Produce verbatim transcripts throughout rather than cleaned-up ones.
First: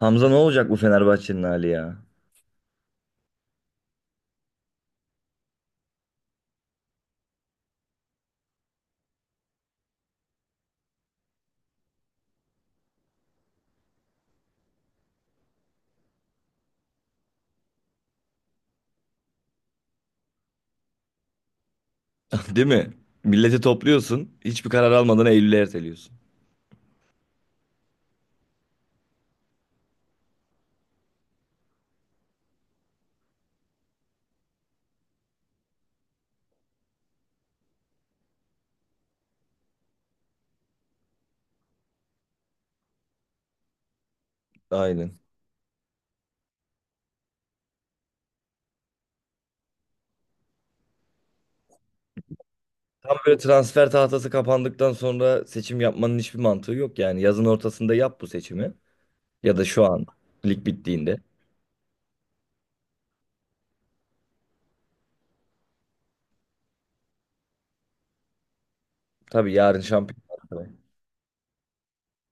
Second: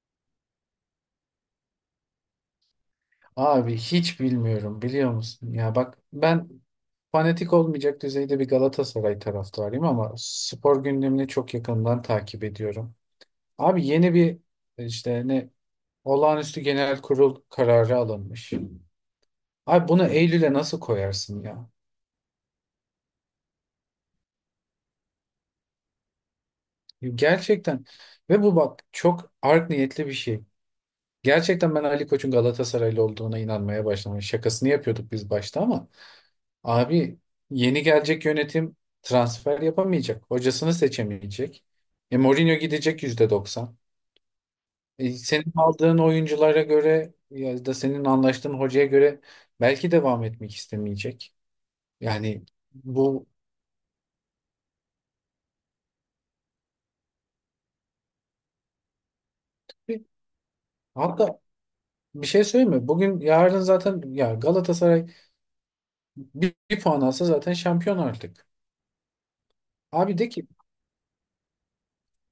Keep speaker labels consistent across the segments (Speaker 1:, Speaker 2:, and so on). Speaker 1: Hamza, ne olacak bu Fenerbahçe'nin hali ya?
Speaker 2: Abi hiç bilmiyorum biliyor musun? Ya bak ben fanatik olmayacak düzeyde bir Galatasaray taraftarıyım ama spor gündemini çok yakından takip ediyorum. Abi yeni bir işte ne olağanüstü genel kurul kararı alınmış. Abi bunu Eylül'e nasıl koyarsın ya?
Speaker 1: Değil mi? Milleti topluyorsun, hiçbir karar almadan Eylül'e erteliyorsun.
Speaker 2: Gerçekten ve bu bak çok art niyetli bir şey. Gerçekten ben Ali Koç'un Galatasaraylı olduğuna inanmaya başladım. Hani şakasını yapıyorduk biz başta ama abi yeni gelecek yönetim transfer yapamayacak. Hocasını seçemeyecek. E, Mourinho gidecek yüzde doksan. E,
Speaker 1: Aynen.
Speaker 2: senin aldığın oyunculara göre ya da senin anlaştığın hocaya göre belki devam etmek istemeyecek. Yani
Speaker 1: Tam
Speaker 2: bu
Speaker 1: böyle transfer tahtası kapandıktan sonra seçim yapmanın hiçbir mantığı yok yani. Yazın ortasında yap bu seçimi. Ya da şu an lig bittiğinde.
Speaker 2: hatta bir şey söyleyeyim mi? Bugün yarın zaten ya Galatasaray bir, bir puan alsa zaten şampiyon artık.
Speaker 1: Tabii yarın
Speaker 2: Abi de
Speaker 1: şampiyon.
Speaker 2: ki,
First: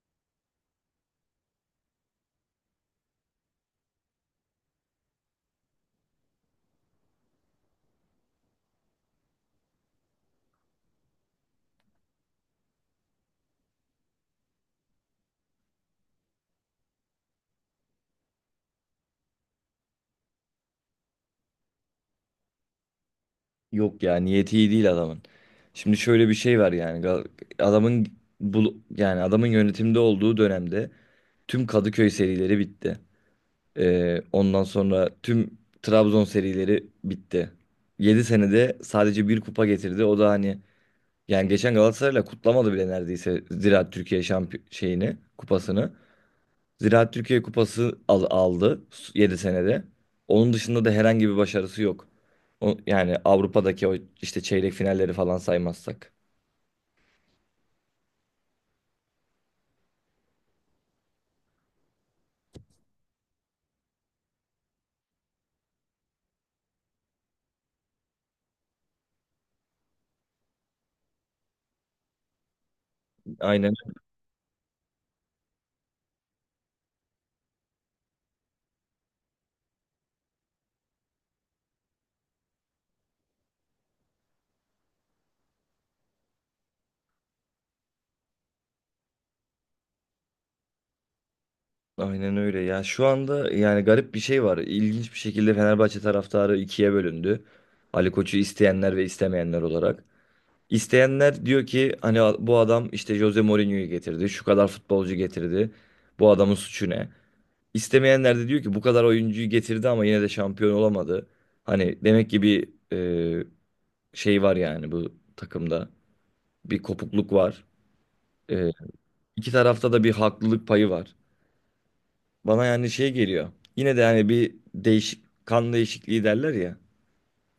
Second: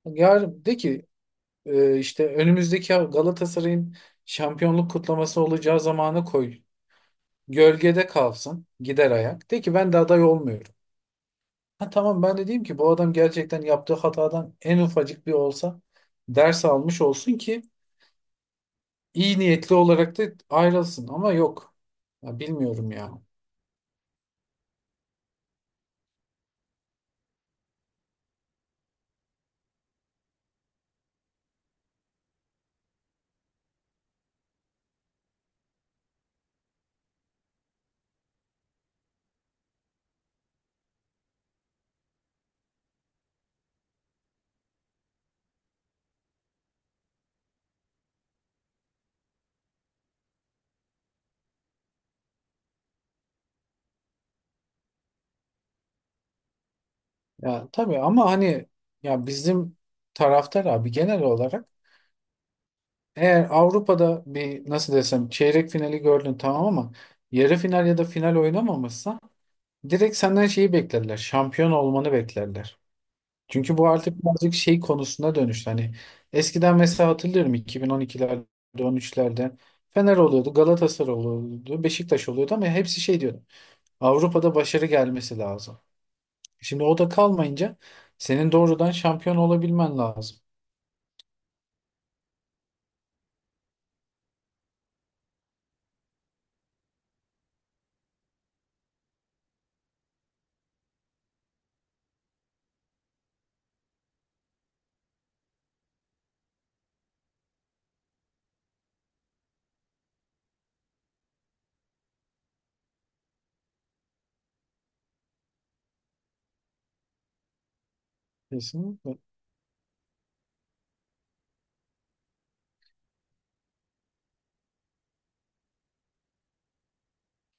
Speaker 2: yarın de ki, e, işte önümüzdeki Galatasaray'ın şampiyonluk kutlaması olacağı zamanı koy. Gölgede kalsın. Gider ayak. De ki ben de aday olmuyorum. Ha tamam, ben de diyeyim ki bu adam gerçekten yaptığı hatadan en ufacık bir olsa ders almış olsun ki iyi niyetli olarak da ayrılsın. Ama yok. Ya bilmiyorum ya.
Speaker 1: Yok ya, niyeti iyi değil adamın. Şimdi şöyle bir şey var yani. Gal- Adamın, bu yani adamın yönetimde olduğu dönemde tüm Kadıköy serileri bitti. Ee, ondan sonra tüm Trabzon serileri bitti. Yedi senede sadece bir kupa getirdi. O da hani, yani geçen Galatasaray'la kutlamadı bile neredeyse Ziraat Türkiye şampiyon şeyini, kupasını. Ziraat Türkiye kupası al- aldı yedi senede. Onun dışında da herhangi bir başarısı yok. O, yani Avrupa'daki o işte çeyrek finalleri falan saymazsak.
Speaker 2: Ya tabii, ama hani ya bizim taraftar abi genel olarak eğer Avrupa'da bir, nasıl desem, çeyrek finali gördün tamam ama yarı final ya da final oynamamışsa direkt senden şeyi beklerler. Şampiyon olmanı beklerler.
Speaker 1: Aynen
Speaker 2: Çünkü bu artık birazcık şey konusuna dönüştü. Hani eskiden mesela hatırlıyorum iki bin on ikilerde, on üçlerde Fener oluyordu, Galatasaray oluyordu, Beşiktaş oluyordu ama hepsi şey diyordu. Avrupa'da başarı gelmesi lazım. Şimdi o da kalmayınca senin doğrudan şampiyon olabilmen lazım.
Speaker 1: Aynen öyle. Ya şu anda yani garip bir şey var. İlginç bir şekilde Fenerbahçe taraftarı ikiye bölündü. Ali Koç'u isteyenler ve istemeyenler olarak. İsteyenler diyor ki hani bu adam işte Jose Mourinho'yu getirdi. Şu kadar futbolcu getirdi. Bu adamın suçu ne? İstemeyenler de diyor ki bu kadar oyuncuyu getirdi ama yine de şampiyon olamadı. Hani demek ki bir e, şey var yani bu takımda. Bir kopukluk var. E,
Speaker 2: Kesinlikle.
Speaker 1: iki tarafta da bir haklılık payı var. Bana yani şey geliyor. Yine de hani bir değişik, kan değişikliği derler ya.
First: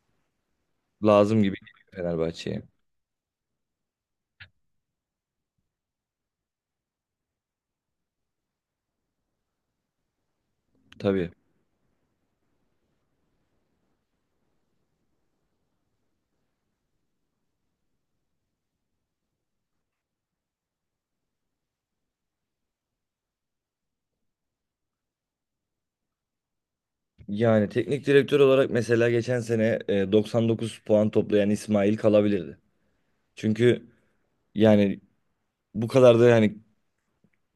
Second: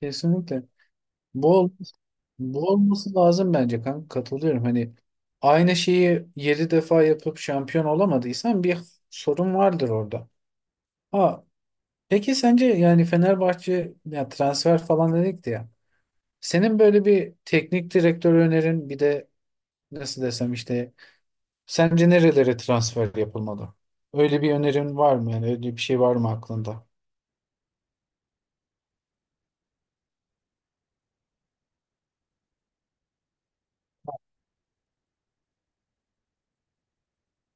Speaker 2: Kesinlikle.
Speaker 1: Lazım gibi
Speaker 2: Bu ol-
Speaker 1: geliyor Fenerbahçe'ye.
Speaker 2: Bu olması lazım bence kanka. Katılıyorum. Hani aynı şeyi yedi defa yapıp şampiyon olamadıysan bir sorun vardır orada.
Speaker 1: Tabii.
Speaker 2: Ha, peki sence yani Fenerbahçe ya, transfer falan dedik de ya. Senin böyle bir teknik direktör önerin, bir de nasıl desem işte sence nerelere transfer yapılmalı? Öyle bir önerin var mı, yani öyle bir şey var mı aklında?
Speaker 1: Yani teknik direktör olarak mesela geçen sene e, doksan dokuz puan toplayan İsmail kalabilirdi. Çünkü yani bu kadar da yani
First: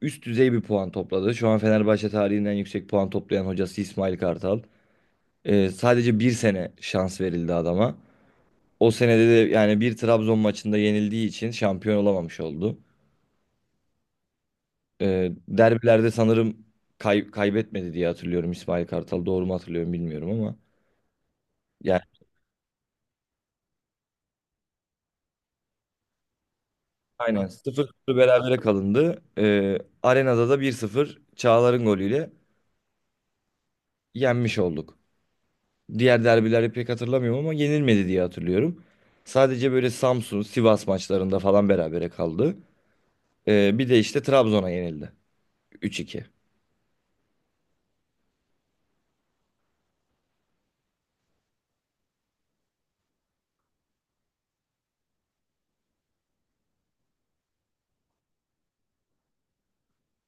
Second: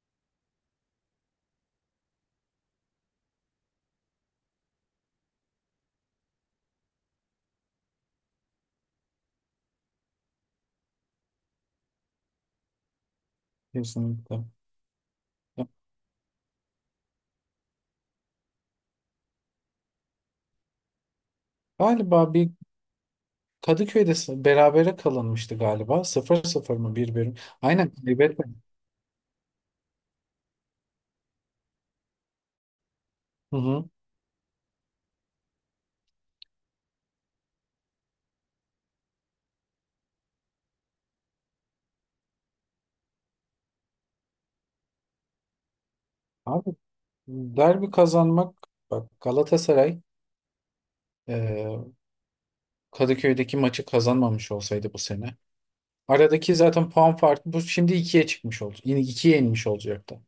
Speaker 1: üst düzey bir puan topladı. Şu an Fenerbahçe tarihinden yüksek puan toplayan hocası İsmail Kartal. E, sadece bir sene şans verildi adama. O senede de yani bir Trabzon maçında yenildiği için şampiyon olamamış oldu.
Speaker 2: Kesinlikle.
Speaker 1: Ee,
Speaker 2: Ya,
Speaker 1: derbilerde sanırım kay- kaybetmedi diye hatırlıyorum, İsmail Kartal. Doğru mu hatırlıyorum bilmiyorum ama. Yani
Speaker 2: galiba bir Kadıköy'de s- berabere kalınmıştı galiba. Sıfır sıfır mı, bir bire mi?
Speaker 1: aynen, sıfır
Speaker 2: Aynen
Speaker 1: sıfır
Speaker 2: kaybetme.
Speaker 1: berabere kalındı. Ee, arenada da bir sıfır Çağlar'ın golüyle
Speaker 2: Hı hı.
Speaker 1: yenmiş olduk. Diğer derbileri pek hatırlamıyorum ama yenilmedi diye hatırlıyorum. Sadece böyle Samsun, Sivas maçlarında falan berabere kaldı. Ee, bir de işte Trabzon'a yenildi. Üç iki.
Speaker 2: Abi derbi kazanmak, bak, Galatasaray e, Kadıköy'deki maçı kazanmamış olsaydı bu sene, aradaki zaten puan farkı bu şimdi ikiye çıkmış oldu. Yani ikiye inmiş olacaktı.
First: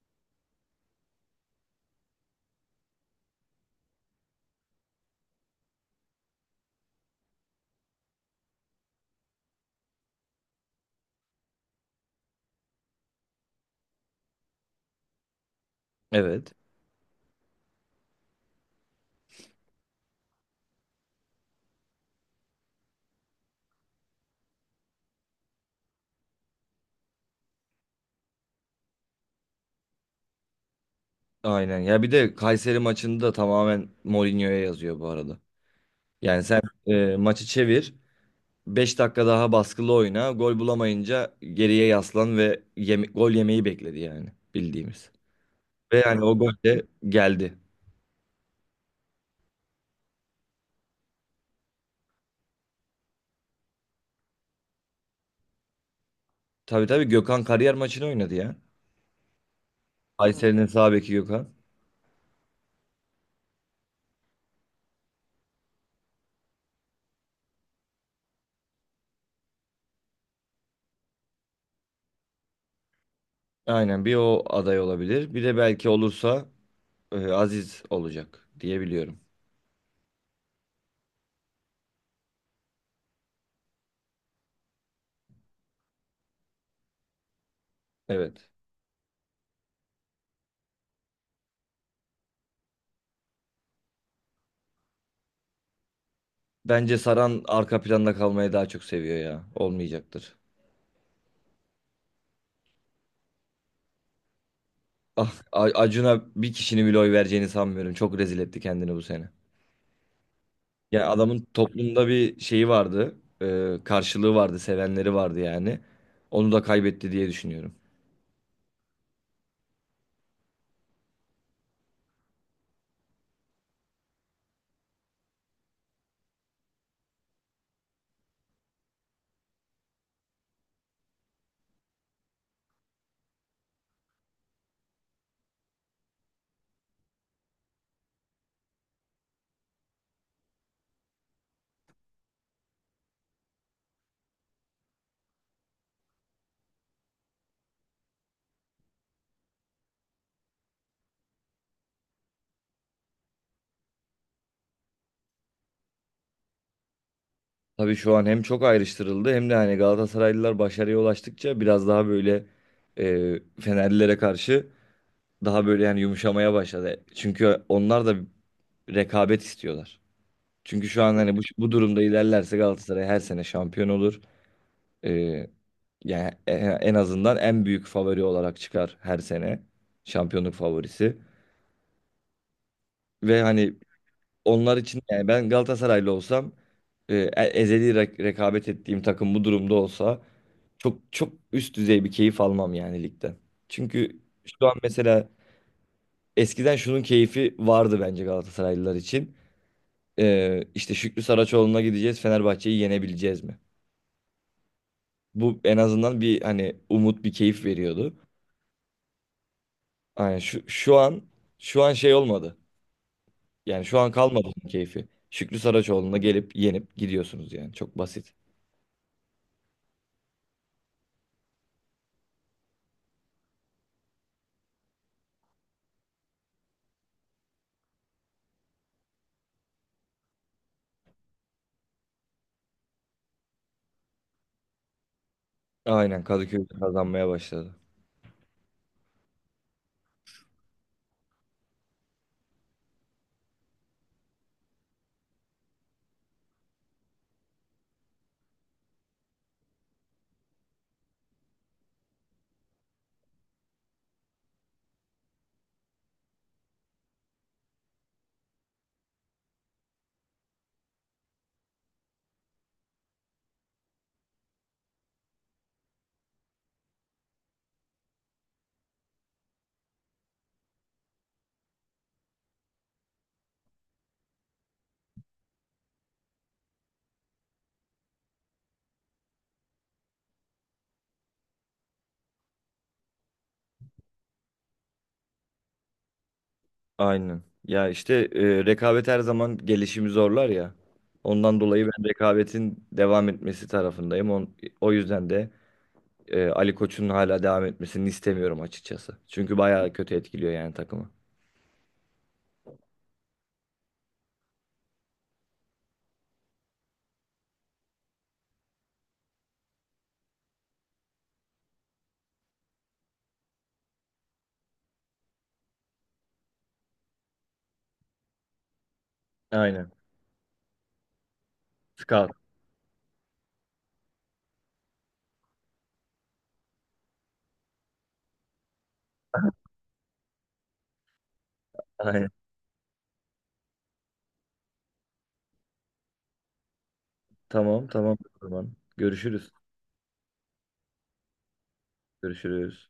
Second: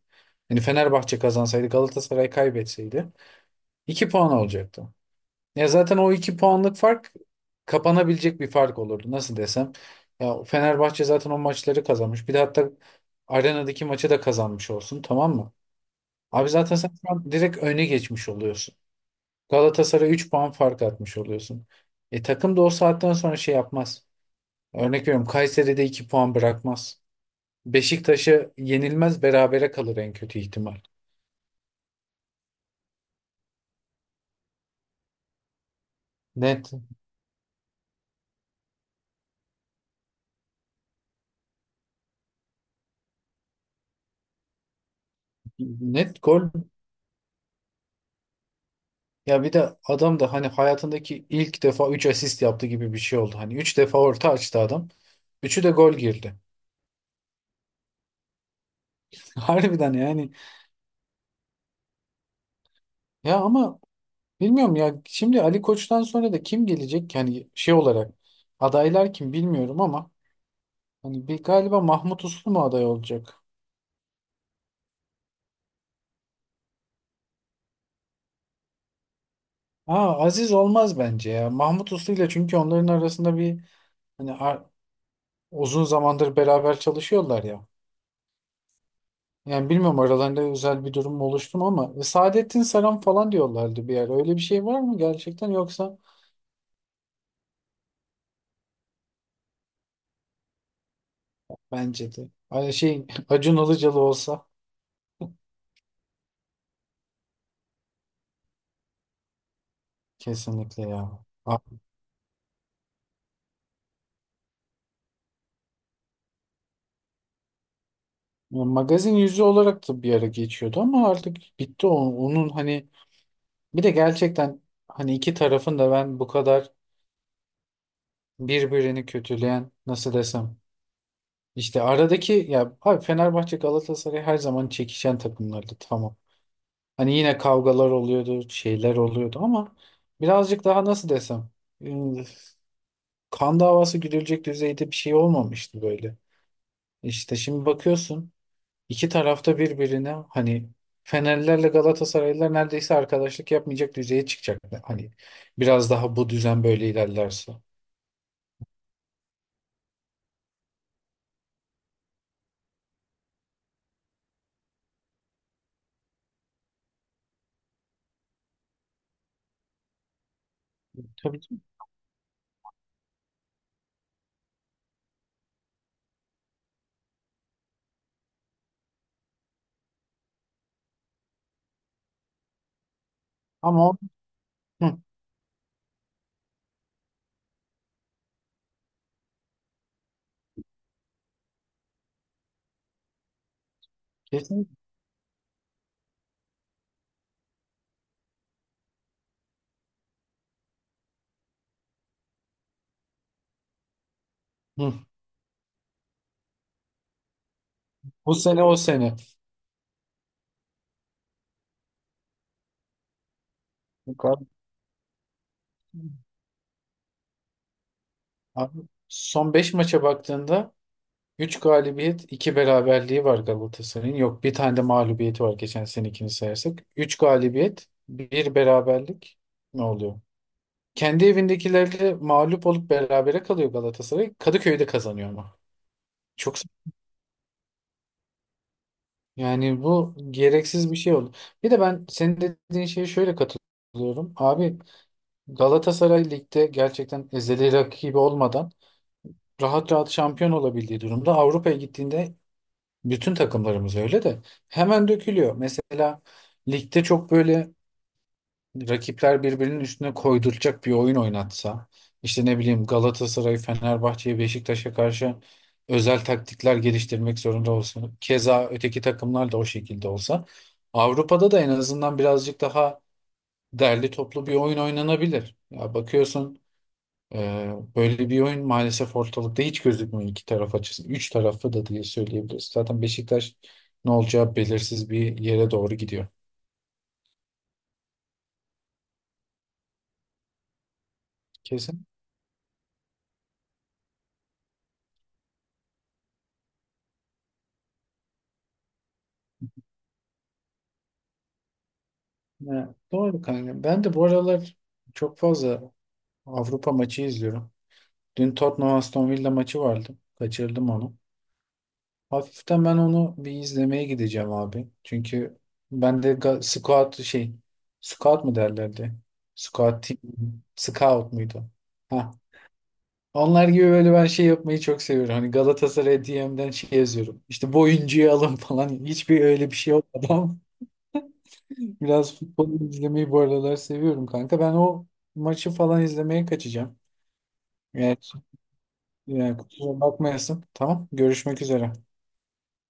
Speaker 2: Yani Fenerbahçe kazansaydı Galatasaray kaybetseydi iki puan olacaktı. Ya zaten o iki puanlık fark kapanabilecek bir fark olurdu. Nasıl desem? Ya Fenerbahçe zaten o maçları kazanmış. Bir de hatta arenadaki maçı da kazanmış olsun, tamam mı? Abi
Speaker 1: Evet.
Speaker 2: zaten sen şu an direkt öne geçmiş oluyorsun. Galatasaray üç puan fark atmış oluyorsun. E takım da o saatten sonra şey yapmaz. Örnek veriyorum, Kayseri'de iki puan bırakmaz. Beşiktaş'ı yenilmez, berabere kalır en kötü ihtimal.
Speaker 1: Aynen. Ya bir de Kayseri maçını da tamamen Mourinho'ya yazıyor bu arada. Yani sen
Speaker 2: Net.
Speaker 1: e, maçı çevir. Beş dakika daha baskılı oyna. Gol bulamayınca geriye yaslan ve yeme- gol yemeyi bekledi yani, bildiğimiz. Ve
Speaker 2: Net
Speaker 1: yani o
Speaker 2: gol.
Speaker 1: gol de geldi.
Speaker 2: Ya bir de adam da hani hayatındaki ilk defa üç asist yaptı gibi bir şey oldu. Hani üç defa orta açtı adam. Üçü de gol girdi.
Speaker 1: Tabii tabii, Gökhan kariyer maçını oynadı ya.
Speaker 2: Harbiden yani.
Speaker 1: Kayseri'nin sağ beki Gökhan.
Speaker 2: Ya ama bilmiyorum ya. Şimdi Ali Koç'tan sonra da kim gelecek? Yani şey olarak adaylar kim bilmiyorum ama hani bir galiba Mahmut Uslu mu aday olacak?
Speaker 1: Aynen, bir o aday olabilir. Bir de belki olursa e, Aziz olacak diye biliyorum.
Speaker 2: Aa, Aziz olmaz bence ya. Mahmut Uslu ile çünkü onların arasında bir, hani uzun zamandır beraber çalışıyorlar ya.
Speaker 1: Evet.
Speaker 2: Yani bilmiyorum aralarında özel bir durum mu oluştu mu ama e, Saadettin Saran falan diyorlardı bir ara. Öyle bir şey var mı gerçekten yoksa
Speaker 1: Bence Saran arka planda kalmayı daha çok seviyor ya. Olmayacaktır.
Speaker 2: bence de. Ay, şey Acun Ilıcalı olsa,
Speaker 1: Ah, A- Acun'a bir kişinin bile oy vereceğini sanmıyorum. Çok rezil etti kendini bu sene.
Speaker 2: kesinlikle
Speaker 1: Ya
Speaker 2: ya.
Speaker 1: adamın
Speaker 2: A-
Speaker 1: toplumda bir şeyi vardı. E, karşılığı vardı, sevenleri vardı yani. Onu da kaybetti diye düşünüyorum.
Speaker 2: Magazin yüzü olarak da bir ara geçiyordu ama artık bitti o. Onun hani bir de gerçekten hani iki tarafın da ben bu kadar birbirini kötüleyen, nasıl desem, işte aradaki, ya abi Fenerbahçe Galatasaray her zaman çekişen takımlardı tamam. Hani yine kavgalar oluyordu, şeyler oluyordu ama birazcık daha nasıl desem ıı, kan davası güdülecek düzeyde bir şey olmamıştı böyle. İşte şimdi bakıyorsun iki tarafta birbirine, hani Fenerlilerle Galatasaraylılar neredeyse arkadaşlık yapmayacak düzeye çıkacak. Hani biraz daha bu düzen böyle ilerlerse.
Speaker 1: Tabii şu an hem çok ayrıştırıldı, hem de hani Galatasaraylılar başarıya ulaştıkça biraz daha böyle e, Fenerlilere karşı daha böyle yani yumuşamaya başladı. Çünkü onlar da rekabet istiyorlar. Çünkü şu an hani
Speaker 2: Tabii
Speaker 1: bu,
Speaker 2: ki.
Speaker 1: bu durumda ilerlerse Galatasaray her sene şampiyon olur. E, Yani en, en azından en büyük favori olarak çıkar her sene. Şampiyonluk favorisi. Ve hani
Speaker 2: Ama o-
Speaker 1: onlar
Speaker 2: hı,
Speaker 1: için, yani ben Galatasaraylı olsam e, e- ezeli re- rekabet ettiğim takım bu durumda olsa çok çok üst düzey bir keyif almam yani ligden. Çünkü şu
Speaker 2: kesin.
Speaker 1: an mesela, eskiden şunun keyfi vardı bence Galatasaraylılar için. E, işte Şükrü Saraçoğlu'na gideceğiz, Fenerbahçe'yi yenebileceğiz mi?
Speaker 2: Hı,
Speaker 1: Bu en azından bir hani umut, bir keyif veriyordu.
Speaker 2: bu sene o sene.
Speaker 1: Yani şu, şu an, şu an şey olmadı. Yani şu an kalmadı onun keyfi. Şükrü Saraçoğlu'na gelip yenip gidiyorsunuz, yani çok basit.
Speaker 2: Abi, son beş maça baktığında üç galibiyet, iki beraberliği var Galatasaray'ın. Yok, bir tane de mağlubiyeti var geçen senekini sayarsak. Üç galibiyet, bir beraberlik, ne oluyor? Kendi evindekilerle mağlup olup berabere kalıyor Galatasaray. Kadıköy'de kazanıyor ama.
Speaker 1: Aynen,
Speaker 2: Çok s-
Speaker 1: Kadıköy'de kazanmaya başladı.
Speaker 2: Yani bu gereksiz bir şey oldu. Bir de ben senin dediğin şeye şöyle katılıyorum. Abi Galatasaray ligde gerçekten ezeli rakibi olmadan rahat rahat şampiyon olabildiği durumda Avrupa'ya gittiğinde, bütün takımlarımız öyle de, hemen dökülüyor. Mesela ligde çok böyle rakipler birbirinin üstüne koyduracak bir oyun oynatsa, işte ne bileyim, Galatasaray, Fenerbahçe'ye, Beşiktaş'a karşı özel taktikler geliştirmek zorunda olsun. Keza öteki takımlar da o şekilde olsa Avrupa'da da en azından birazcık daha derli toplu bir oyun oynanabilir. Ya bakıyorsun, ee, böyle bir oyun maalesef ortalıkta hiç gözükmüyor iki taraf açısından. Üç tarafı da diye söyleyebiliriz. Zaten Beşiktaş ne olacağı belirsiz bir yere doğru gidiyor.
Speaker 1: Aynen. Ya işte e, rekabet her zaman gelişimi zorlar ya. Ondan dolayı ben
Speaker 2: Kesin.
Speaker 1: rekabetin devam etmesi tarafındayım. On, o yüzden de e, Ali Koç'un hala devam etmesini istemiyorum açıkçası. Çünkü bayağı kötü etkiliyor yani takımı.
Speaker 2: Ya, doğru kanka. Ben de bu aralar çok fazla Avrupa maçı izliyorum. Dün Tottenham Aston Villa maçı vardı. Kaçırdım onu. Hafiften ben onu bir izlemeye gideceğim abi. Çünkü ben de ga- scout, şey, scout mu derlerdi?
Speaker 1: Aynen.
Speaker 2: Scout team, scout muydu?
Speaker 1: Scout.
Speaker 2: Heh, onlar gibi böyle ben şey yapmayı çok seviyorum. Hani Galatasaray D M'den şey yazıyorum. İşte bu oyuncuyu alın falan. Hiçbir öyle bir şey olmadı ama
Speaker 1: Aynen.
Speaker 2: biraz futbol izlemeyi bu aralar seviyorum kanka. Ben o maçı falan izlemeye kaçacağım.
Speaker 1: Tamam tamam,
Speaker 2: Yani,
Speaker 1: o zaman. Görüşürüz.
Speaker 2: yani kusura bakmayasın. Tamam. Görüşmek üzere.
Speaker 1: Görüşürüz.